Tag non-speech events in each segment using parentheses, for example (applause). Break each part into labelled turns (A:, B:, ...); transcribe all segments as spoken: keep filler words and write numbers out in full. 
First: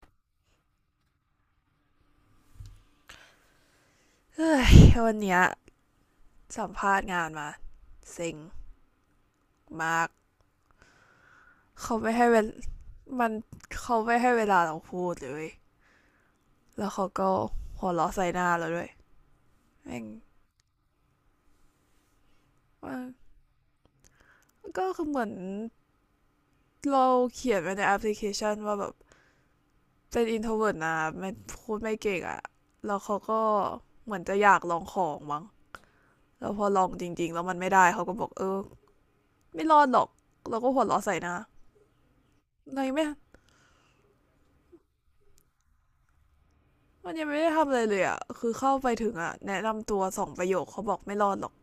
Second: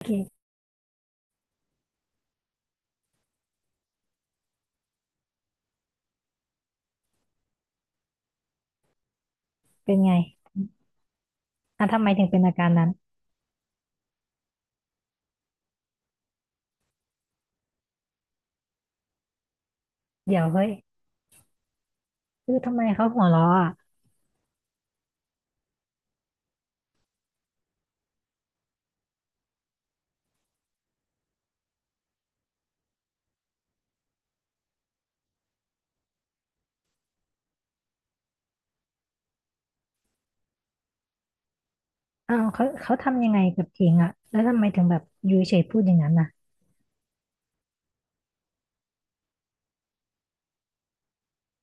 A: โอเค
B: เฮ้ยวันเนี้ยสัมภาษณ์งานมาเซ็ง
A: เป็
B: มา
A: น
B: ก
A: ไงอ่ะ
B: เขา
A: ทำไม
B: ไม่
A: ถึ
B: ให้
A: ง
B: เว
A: เป็น
B: ล
A: อาการนั้น
B: มันเขาไม่ให้เวลาเราพูดเลยแล้วเขาก็หัวเราะใส่หน้าเราด้วยแม่ง
A: เดี๋ยวเฮ้ยคือทำไม
B: มัน
A: เขาหัวเราะอ่ะ
B: ก็คือเหมือนเราเขียนไว้ในแอปพลิเคชันว่าแบบเป็นอินโทรเวิร์ตนะไม่พูดไม่เก่งอะแล้วเขาก็เหมือนจะอยากลองของมั้งแล้วพอลองจริงๆแล้วมันไม่ได้เขาก็บอกเออไม่รอดหรอกเราก็หัวเราะใส่หน้า
A: อ้าวเขา
B: เร
A: เขา
B: ไม่
A: ทำยังไงกับเองอ่ะแล้วทำไมถึงแบบอยู่เฉยๆพูดอย่างนั้นน่ะ
B: มันยังไม่ได้ทำอะไรเลยอ่ะ คือเข้าไปถึงอ่ะแนะนำตัวสองประโยคเขาบอกไม่รอดหรอก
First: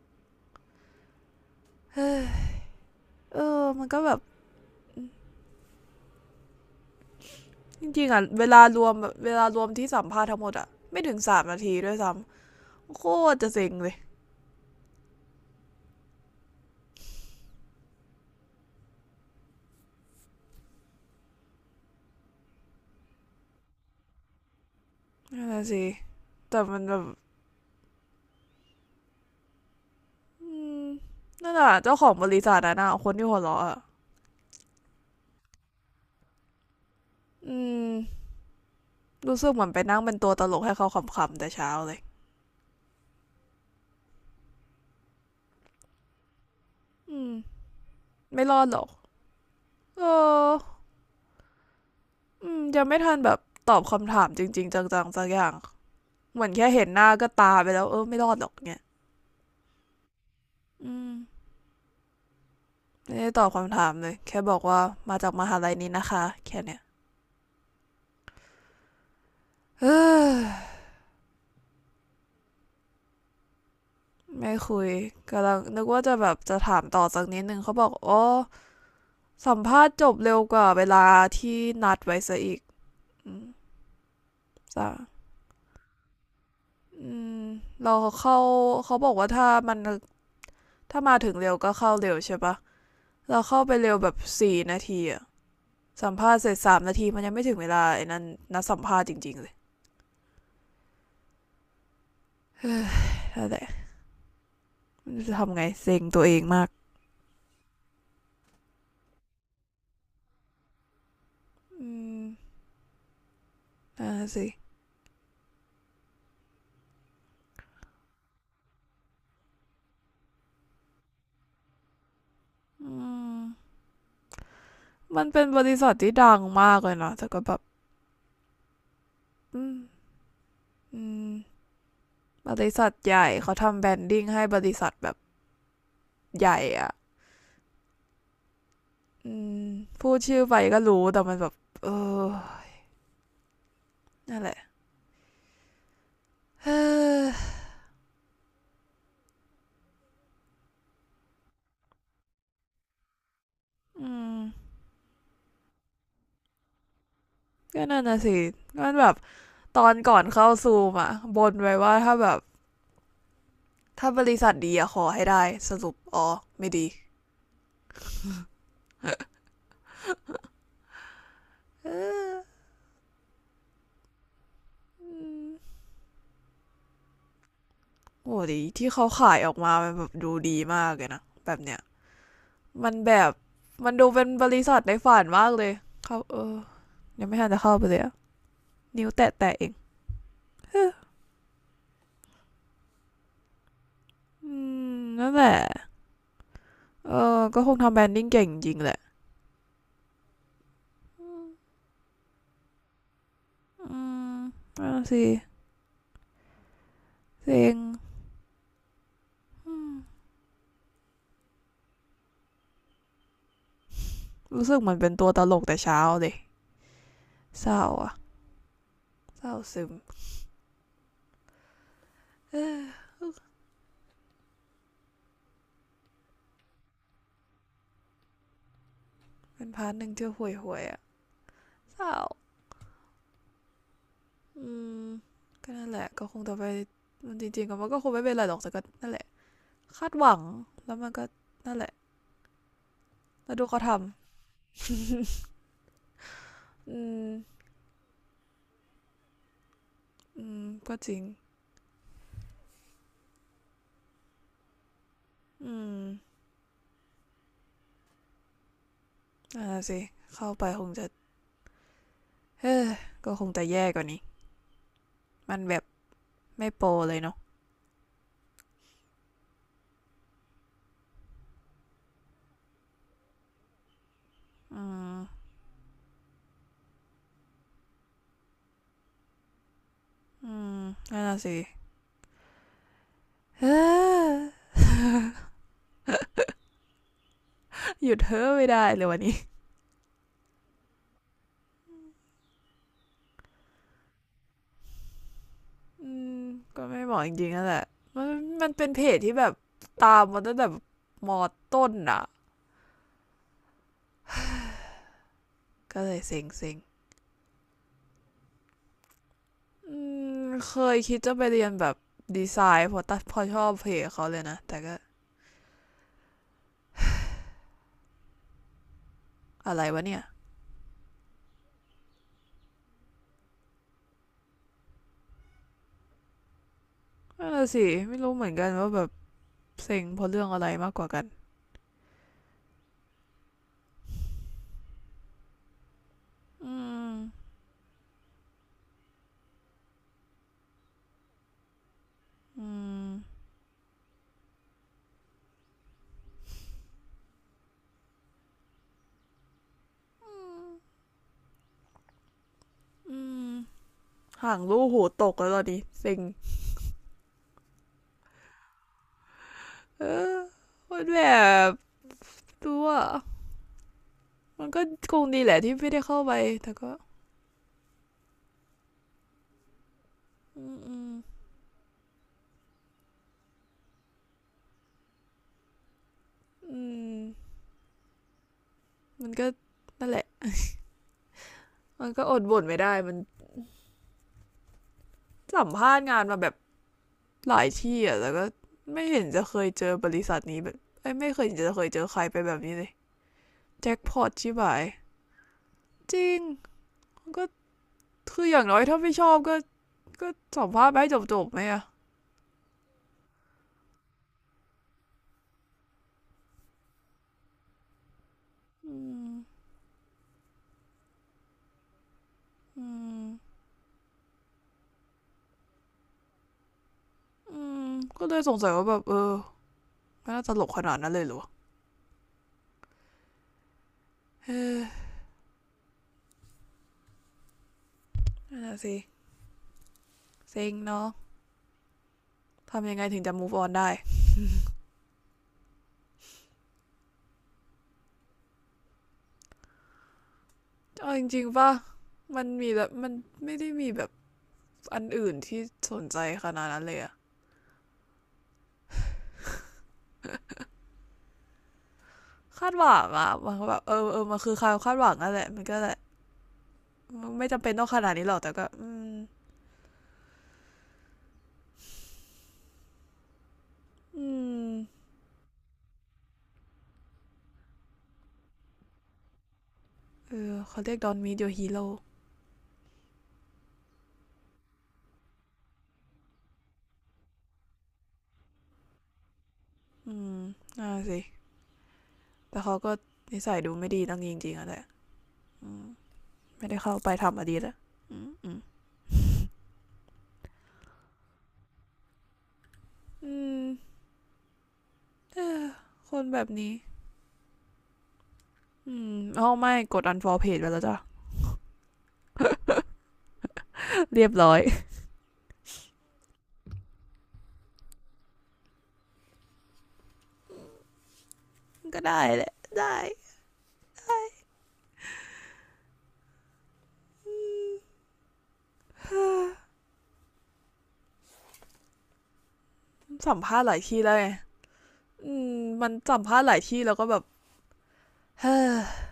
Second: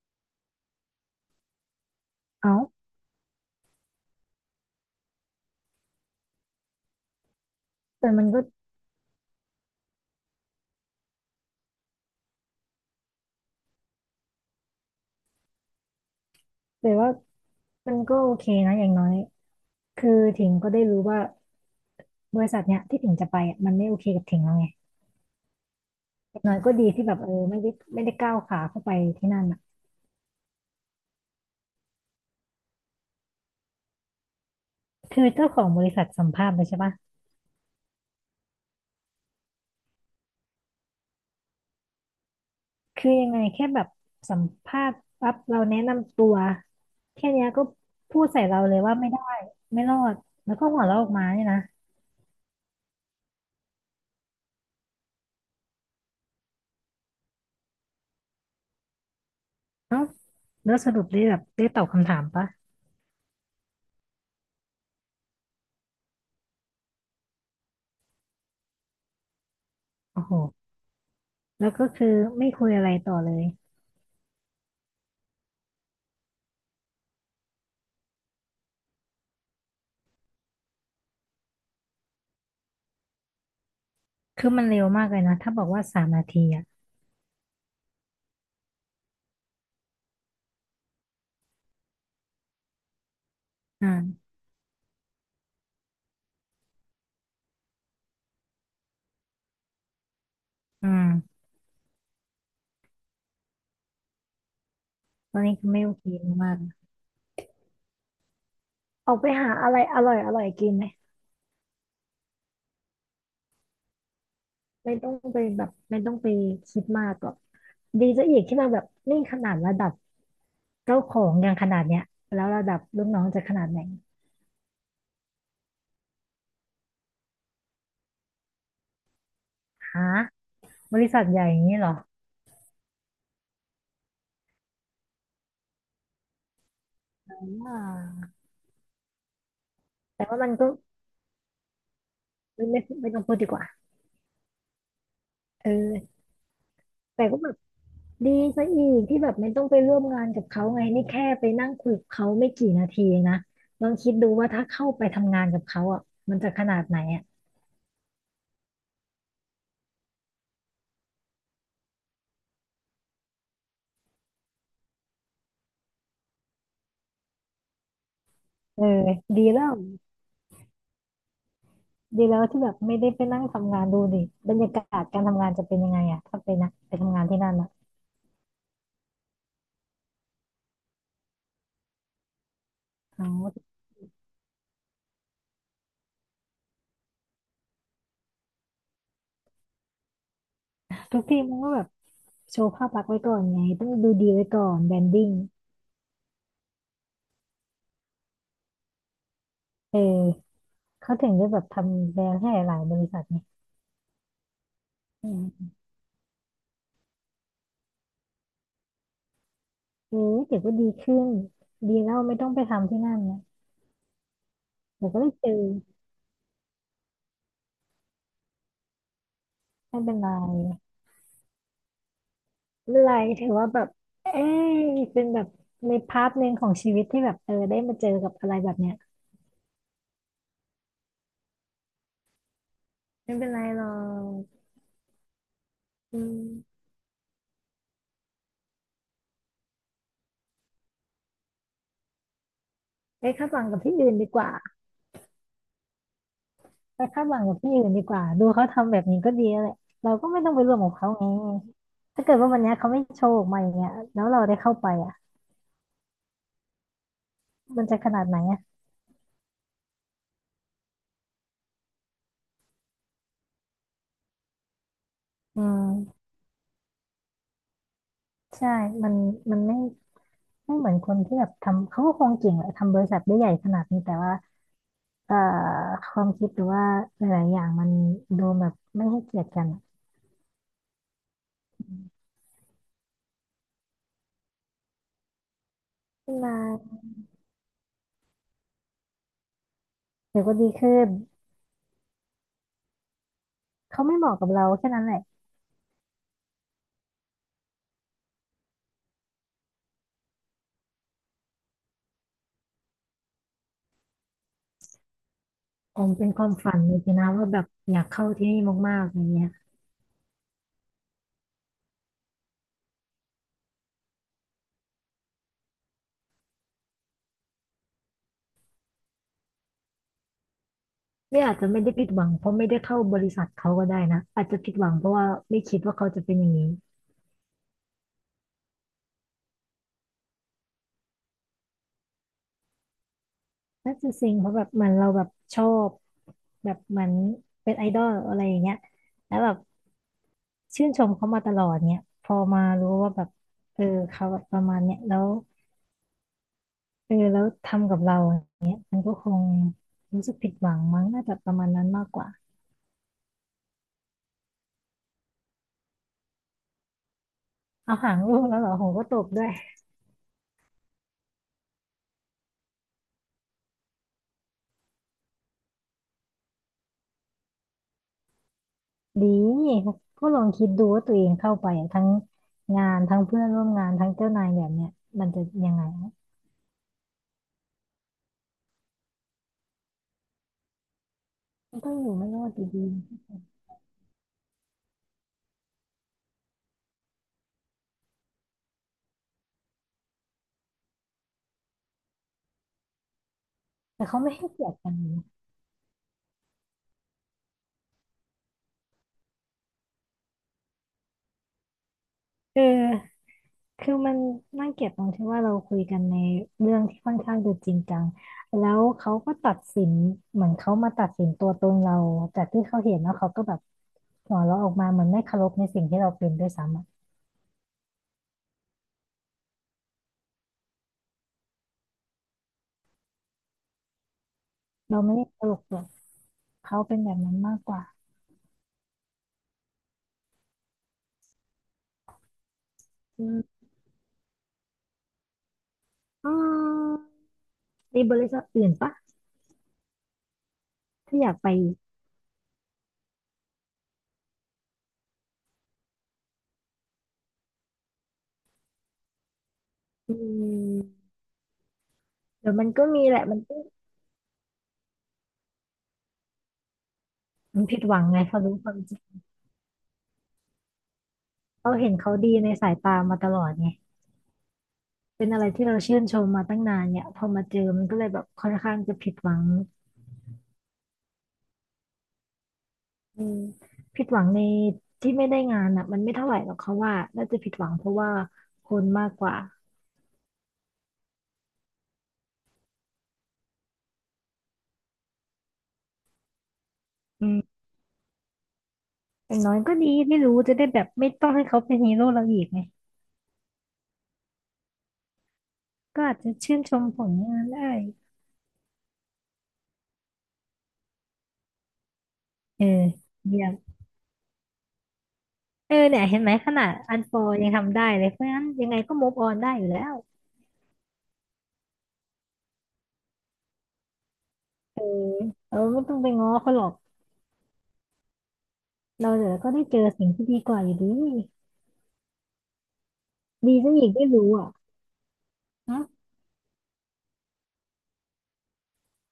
B: (sighs) เฮ้ย
A: เอ้า
B: เออมันก็แบบจริง
A: แต่
B: ๆอ่ะ
A: มันก็
B: เวลารวมแบบเวลารวมที่สัมภาษณ์ทั้งหมดอ่ะไม่ถึงสามนาทีด้วยซ้ำโคตรจะเซ็งเลย
A: แต่ว่ามันก็โอเคนะอย่างน้อยคือถิงก็ได้รู้ว่าบริษัทเนี้ยที่ถิงจะไปอ่ะมันไม่โอเคกับถิงแล้วไง
B: นั่นนะสิ
A: อย่างน้อย
B: แต่
A: ก็
B: มัน
A: ดี
B: แบ
A: ที่
B: บ
A: แบบเออไม่ได้ไม่ได้ก้าวขาเข้าไปที่นั่นอ่ะ
B: อืมนั่นอ่ะเจ้าของบริษัทอะนะคนที่หัวเราะอ่ะ
A: คือเจ้าของบริษัทสัมภาษณ์เลยใช่ปะ
B: อืมรู้สึกเหมือนไปนั่งเป็นตัวตลกให้เขาขำๆแต่เช้าเลย
A: คือยังไงแค่แบบสัมภาษณ์ปั๊บเราแนะนำตัว
B: อื
A: แค่
B: ม
A: เนี้ยก็พูดใส่
B: ไม่ร
A: เรา
B: อด
A: เล
B: หร
A: ย
B: อก
A: ว่าไม่ได้ไม่รอ
B: เอ
A: ดแล้วก็
B: อ
A: หัวเราะออกมาเนี่ยนะ
B: อืมยังไม่ทันแบบตอบคำถามจริงๆจังๆสักอย่าง เหมือนแค่เห็นหน้าก็ตาไปแล้วเออไม่รอดหรอกเนี่ย
A: เอ้าแล้วส
B: อื
A: รุป
B: ม
A: ได้แบบได้ตอบคำถามปะ
B: ไม่ได้ตอบคำถามเลยแค่บอกว่ามาจากมหาลัยนี้นะคะแค่เนี้ย (sighs) เ
A: โอ้โห
B: ออ
A: แล้วก็คือไม่คุยอะไรต่อเลย
B: ไม่คุยกำลังนึกว่าจะแบบจะถามต่อสักนิดนึงเขาบอกอ๋อสัมภาษณ์จบเร็วกว่าเวลาที่นัดไว้ซะอีกอืม
A: คือมันเร็
B: จ้ะ
A: วมากเลยนะถ้าบอกว่าสามนาทีอ่ะ
B: อืมเราเข้าเขาบอกว่าถ้ามันถ้ามาถึงเร็วก็เข้าเร็วใช่ปะเราเข้าไปเร็วแบบ
A: อ่า
B: สี่นาทีอะสัมภาษณ์เสร็จสามนาทีมันยังไม่ถึงเวลาไอ้นั่นนัดสัมภาษณ์จริงๆเลย
A: อืม
B: เออแล้วแต่จะ
A: ตอน
B: ทำ
A: นี้
B: ไง
A: คือไม่โอ
B: เซ็ง
A: เค
B: ตัวเอง
A: มาก
B: มาก
A: ๆออกไปหาอะไรอร่อยอร่อยกินไหม
B: อืมอ่าสิ
A: ไม่ต้องไปแบบไม่ต้องไปคิดมากหรอก ดีซะอีกที่มาแบบนี่ขนาดระดับเจ้าของยังขนาดเนี้ยแล้วระดับ
B: อื
A: ลูกน้อง
B: ม
A: จะขนาดไหน
B: มันเป็นบริษัทที่ดังมากเลยเนาะแต่ก็แบบอืม
A: ฮะบ
B: อื
A: ริษัท
B: ม
A: ใหญ่อย่างนี้เหรอ
B: บริษัทใหญ่เขาทำแบรนดิ้งให้บริษัทแบบใหญ่อ่ะ
A: อ่า
B: อืมพูด
A: แต่
B: ชื่
A: ว่า
B: อ
A: มัน
B: ไป
A: ก็
B: ก็รู้แต่มันแบบเออ
A: ไม่ไม่ไม่ต้องพูดดีกว่า
B: นั่นแหละ
A: เออ
B: เอ้
A: แต่ก็
B: อ
A: แบบดีซะอีกที่แบบไม่ต้องไปร่วมงานกับเขาไงนี่แค่ไปนั่งคุยกับเขาไม่กี่นาทีเองนะลองคิ
B: อื
A: ดดูว่าถ้า
B: ม
A: เข้าไปทำงานกับเขาอ่ะมันจะขนาดไหนอ่ะ
B: ก็นั่นน่ะสิมันแบบตอนก่อนเข้าซูมอ่ะบนไว้ว่าถ้าแบบถ้าบริษัทดีอะขอให้ได้สรุปอ๋อไม่ดี
A: เออดีแล้ว
B: เอ
A: ดี
B: อ
A: แล้วที่แบบไม่ได้ไปนั่งทำงานดูดิบรรยากาศ
B: อื
A: การทำ
B: ม
A: งานจะเป็นยังไงอ่ะถ้าไปนะไปทำงานที่นั่นอ่ะ
B: โอ้ดีที่เขาขายออกมามันแบบดูดีมากเลยนะแบบเนี้ยมันแบ
A: อ๋อ
B: บมันดูเป็นบริษัทในฝันมากเลยเขาเออยังไม่ทันจะเข้าไปเลยนิ้วแตะแตะเอง (laughs) ฮอ
A: ทุกทีมมันก็แบบโชว์ภาพลักษณ์ไว้ก่อนไงต้องดูดีไว้
B: ื
A: ก่อนแบร
B: ม
A: นดิ้
B: นั่
A: ง
B: นแหละเออก็คงทำแบรนดิ้งเก่งจริงแหละ
A: เออเขาถึงจะแบบทำแบรนด์ให้หลายๆบริษัทไง
B: อืมนั่ะสิ
A: อืม
B: เซ็งอืม
A: เออเดี๋ยวก็ดีขึ้นดีแล้วไม่ต้องไปทำที่นั่นนะ
B: รู้สึกเหมือน
A: เดี๋
B: เป็
A: ยว
B: น
A: ก็
B: ตั
A: ได้
B: วต
A: เจอ
B: ลกแต่เช้าเลยเศร้าอะเศร้าซึม
A: ไม่เป็นไร
B: (laughs) เออ
A: ไม่เป็นไรถือว่าแบบเอ้ยเป็นแบบในพาร์ทหนึ่งของชีวิตที่แบบเออได้มาเจอกับอะไรแบบเนี้ย
B: เป็นพาร์ทหนึ่งที่ห่วยห่วยออะเศร้า
A: ไม่เป็นไรหรอก
B: อืมก็นั่นแหละ
A: อื
B: ก็คงจะไป
A: ม
B: มันจริงๆก็มันก็คงไม่เป็นไรหรอกแต่ก็นั่นแหละ คาดหวังแล้วมันก็นั่นแหละ
A: ไปคาด
B: แล้ว
A: หวั
B: ดู
A: งกั
B: เขา
A: บที่
B: ทำ
A: อื่นดีกว่า
B: อื
A: ไปคาดหวังกับ
B: ม
A: ที่อื่นดีกว่าดูเขาทำแบบนี้ก็ดีแล้วแหละเราก็ไม่
B: อื
A: ต้องไป
B: ม
A: ร่วมกับ
B: ก็จ
A: เขา
B: ริง
A: ไงถ้าเกิดว่าวันเนี้ยเขาไม่โชว์ออกมาอย่างเงี้ยแล้วเราได้เข้าไปอ่ะ
B: อืม
A: มันจะขนาดไหนอ่ะ
B: อ่าสิเข้าไปคงจะเฮ้ก็คงจะแย่กว่านี้มัน
A: อื
B: แบบ
A: ม
B: ไม่โปรเลยเนาะ
A: ใช่มันมันไม่ไม่เหมือนคนที่แบบทำเขาก็คงเก่งแหละทำบริษัทได้ใหญ่ขนาดนี้แต่ว่า
B: อื
A: เอ่อ
B: ม
A: ความคิดหรือว่าหลายๆอย่างมันดูแบบไม่ให้เกียรติกันอะ
B: อืมนั่นะสิเฮ้ย
A: ขึ้นมา
B: หยุดเฮ้อไม่ได้เลยวันนี้
A: เดี๋ยวก็ดีขึ้นเขาไม่เหมาะกับเราแค่นั้นแหละ
B: อืมก็ไม่เหมาะจริงๆนั่นแหละมันมันเป็นเพจที่แบบตามมาตั้งแต่แบบมอต้นอ่ะ
A: ผ
B: ก็เล
A: ม
B: ย
A: เป็น
B: เซ็
A: ค
B: ง
A: วาม
B: เซ็
A: ฝั
B: ง
A: นเลยนะว่าแบบอยากเข้าที่นี่มากๆอย่างเงี้ย
B: อืมเคยคิดจะไปเรียนแบบดีไซน์พอตัดพอชอบเพจเขาเลยนะแต่ก็ อะไรวะเนี่ย
A: เนี่ยอาจจะไม่ได้ผิดหวังเพราะไม่ได้เข้าบริษัทเขาก็ได้นะอาจจะผิดหวังเพราะว่าไม่คิดว่าเขาจะเป็นอย่างนี้
B: นั่นนะสิ ไม่รู้เหมือนกันว่าแบบเซ็งเพราะเรื่องอะไรมากกว่ากัน
A: น่าจะเซ็งเพราะแบบเหมันเราแบบชอบแบ
B: อื
A: บเหมั
B: ม
A: นเป็นไอดอลอะไรอย่างเงี้ยแล้วแบบชื่นชมเขามาตลอดเนี่ยพอมารู้ว่าแบบเออเขาแบบประมาณเนี้ยแล้วเออแล้วทำกับเราอย่างเงี้ยมันก็คงรู้สึกผิดหวังมั้งน่าจะประมาณนั้นมากกว่า
B: อืมห่างรู้หูตกแล้วตอนนี้เซ็ง
A: เอาหางลูกแล้วเหรอโหก็ตบด้วย
B: เออมันแบบตัวมันก็คงดีแหละที่ไม่ได้เข้าไปแต่ก็
A: ดีก็ลอง
B: อื
A: คิด
B: ม
A: ดู
B: อื
A: ว่า
B: ม
A: ตัวเองเข้าไปอะทั้งงานทั้งเพื่อนร่วมงานทั้งเจ้านายแบบเนี้ยมันจะยังไงวะ
B: มันก็นั่นแหละ
A: มันต้องอ
B: มัน
A: ยู่
B: ก็
A: ไม่
B: อ
A: ร
B: ด
A: อดอ
B: บ่น
A: ยู่
B: ไม่
A: ดี
B: ได้มันสัมภาษณ์งานมาแบบหลายที่อ่ะแต่ก็ไม่เห็นจะเคยเจอบริษัทนี้แบบไม่เคยจะเคยเจอใครไปแบบนี้เลยแจ็ค
A: แต่
B: พ
A: เขา
B: อต
A: ไม่ให้
B: ชิบ
A: เกียร
B: หา
A: ติ
B: ย
A: กันนะ
B: จริงมันก็ คืออย่างน้อยถ้าไม่ชอบก็ก็สัมภาษณ์ไปให้จบๆไหมอะ
A: เออคือมันน่าเกลียดตรงที่ว่าเราคุยกันในเรื่องที่ค่อนข้างจะจริงจังแล้ว
B: อื
A: เขาก็
B: ม
A: ตัดสินเหมือนเขามาตัดสินตัวตนเราจากที่เขา
B: อื
A: เห็นแล้ว
B: ม
A: เขาก็แบบหัวเราะออกมาเหมือนไม่เคารพในสิ่งที่เราเป็นด้วยซ้ำอะ
B: อืมก็เลยสงสัยว่าแบบเออไมันน่าตลกขนาดนั้นเลยหรอ
A: เราไม่ได้เคารพหรอกเขาเป็นแบบนั้นมากกว่า
B: น่ะสิเซ็งเนาะทำยังไงถึง
A: อื
B: จะ move
A: ม
B: on ได้
A: อืมมีบริษัทอื่นปะ
B: เอา
A: ถ้า
B: จ
A: อยาก
B: ริง
A: ไป
B: ๆป่ะมันมีแบบมันไม่ได้มีแบบอันอื่นที่สนใจขนาดนั้นเลยอะ
A: อืมเดี๋ยวมั
B: คา
A: น
B: ดห
A: ก็
B: วั
A: มี
B: ง
A: แหละ
B: อะ
A: มัน
B: มัน
A: ก็
B: ก็แบบเออเออมันคือความคาดหวังนั่นแหละมันก็แหละัไม่
A: มั
B: จำ
A: น
B: เป็น
A: ผิด
B: ต้อง
A: ห
B: ข
A: วัง
B: นาด
A: ไง
B: นี้หรอ
A: เขา
B: กแต่
A: รู้
B: ก็
A: ความ
B: อื
A: จริง
B: ม
A: เราเห็นเขาดีในสายตามาตลอดไง
B: อืม
A: เป็นอะไรที่เราชื่นชมมาตั้งนานเนี่ยพอมาเจอมันก็เลยแบบค่อนข้างจะผิดหวัง
B: เออเขาเรียกดอนมีเดียฮีโร่
A: อืมผิดหวังในที่ไม่ได้งานอ่ะมันไม่เท่าไหร่หรอกเขาว่าน่าจะผิดหวังเพราะว่าคนมากกว่า
B: อืมน่าสิ แต่เขาก็นิสัยดูไม่ดีตั้งจริงๆอะแหละไม่ได้เข้าไป
A: อืม
B: ทำอดีตอะอืมอืม
A: อย่างน้อยก็ดีไม่รู้จะได้แบบไม่ต้องให้เขาเป็นฮีโร่เราอีกไง
B: อืม
A: ก็
B: ค
A: อาจ
B: น
A: จะ
B: แบบ
A: ชื่นช
B: นี้
A: มผลงานได้
B: อืมเอาไม่กด อันฟอลโลว์ เพจ ไปแล้วจ้ะ
A: เออเยี่ยม
B: เรียบร้อย
A: เออเนี่ยเห็นไหมขนาดอันฟอยังทำได้เลยเพราะงั้นยังไงก็มูฟออนได้อยู่แล้ว
B: ก็ได้แหละได้
A: เออเราไม่ต้องไปง้อเขาหรอกเราเดี๋ยวก็ได้เจอสิ่งที่ดีกว่าอยู่ดี
B: สัม
A: ดี
B: ภาษณ์ห
A: ซะ
B: ลาย
A: อีก
B: ที่
A: ได้
B: แล้วไง
A: รู้อ่ะ
B: อืม
A: ฮะ
B: มันสัมภาษณ์หลายที่แล้วก็แบบเฮ้อ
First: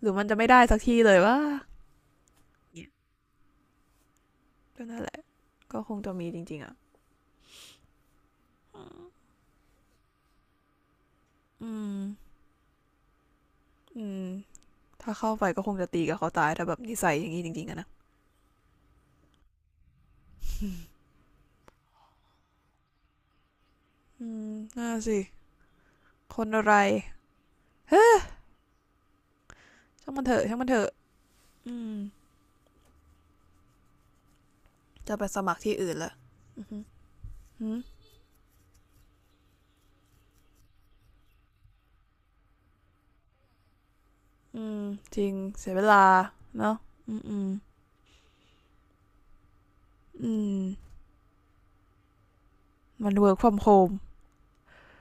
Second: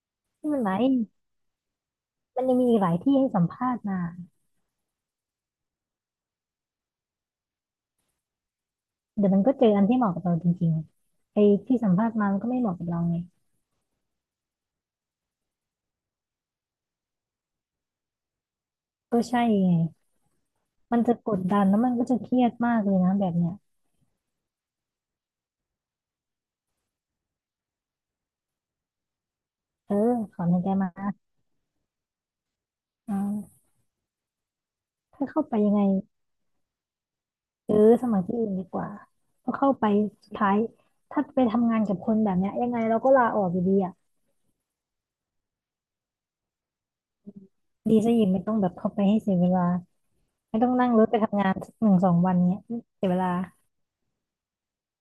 B: หรือมันจะไม่
A: ไม่
B: ได้
A: เป็นไร
B: สักทีเลยวะ
A: มันยังมีอีก
B: เนี่
A: ห
B: ย
A: ลายที่ให้สัมภาษณ์มา
B: ก็นั่นแหละก็คงจะมีจริงๆอะ
A: เดี๋ยวมันก็เจออันที่เหมาะกับเราจริงๆไอ้
B: อื
A: ที่สัม
B: ม
A: ภาษณ์มามันก็ไม่เหมาะกับเราไง
B: อืมถ้าเข้าไปก็คงจะตีกับเขาตายถ้าแบบนิสัยอย่างนี้จริงๆอะนะ
A: ก็ใช่ไงมันจะกดดันแล้วมันก็จะเครียดมากเลยนะแบบเนี้ย
B: อืมน่าสิคนอะไรเฮ้
A: เออ
B: ช่างมันเถ
A: ถ
B: อะ
A: อน
B: ช่า
A: หา
B: ง
A: ย
B: มัน
A: ใจ
B: เถอะ
A: มา
B: อืม
A: อ่า
B: จะไป
A: ถ้า
B: ส
A: เข้าไป
B: มัคร
A: ยั
B: ที่
A: งไง
B: อื่นละหื
A: เออ
B: ม
A: สมัครที่อื่นดีกว่าเพราะเข้าไปสุดท้ายถ้าไปทำงานกับคนแบบเนี้ยยังไงเราก็ลาออกอยู่ดีอ่ะ
B: อืมจริงเสียเวลาเนาะอืมอืม
A: ดีซะอีกไม่ต้องแบบเข้าไปให้เสียเวลา
B: อื
A: ไม่
B: ม
A: ต้องนั่งรถไปทำงานสักหนึ่งสองวันเนี้ยเสีย
B: มัน
A: เวลา
B: เวิร์กฟอร์มโฮม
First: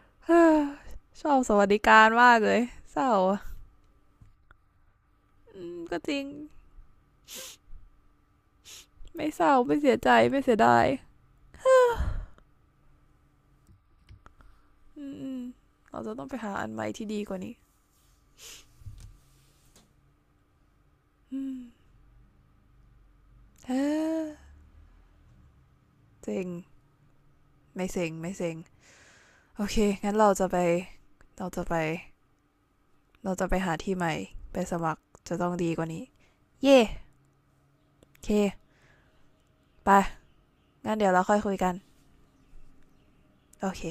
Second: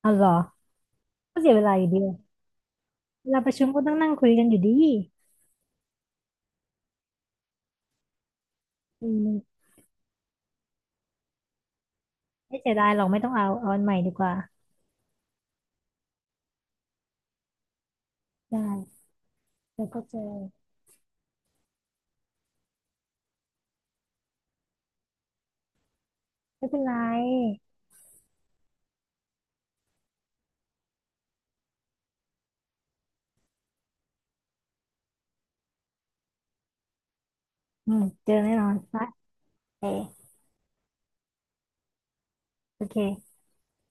A: เอาเหรอ
B: (sighs) ชอ
A: ก็
B: บ
A: เสี
B: ส
A: ยเว
B: วัส
A: ลา
B: ดิ
A: อยู่ดี
B: การมากเลยเศร้า
A: เว
B: อ
A: ลาประชุมก็ต้องนั่งคุยกันอยู่ดี
B: อืมก็จริง
A: อื
B: ไม่
A: ม
B: เศร้าไม่เสียใจไม่เสียดาย
A: ไม่เสียดายหรอกไม่ต้องเอาเอาอันใหม่ดีกว่า
B: อืมอืมเราจะต้องไปหาอันใหม่ที่ดีกว่านี้
A: ได้แล้วก็เจอ
B: อืมเฮ้อเซ็ง
A: ไม่เป็นไร
B: ไม่เซ็งไม่เซ็งโอเคงั้นเราจะไปเราจะไปเราจะไปหาที่ใหม่ไปสมัครจะต้องดีกว่านี้เย่
A: อืม
B: โอเค
A: เจอแน่นอนนะเออ
B: ไปงั้นเดี๋ยวเราค่อยคุยกัน
A: โอเค
B: โอเค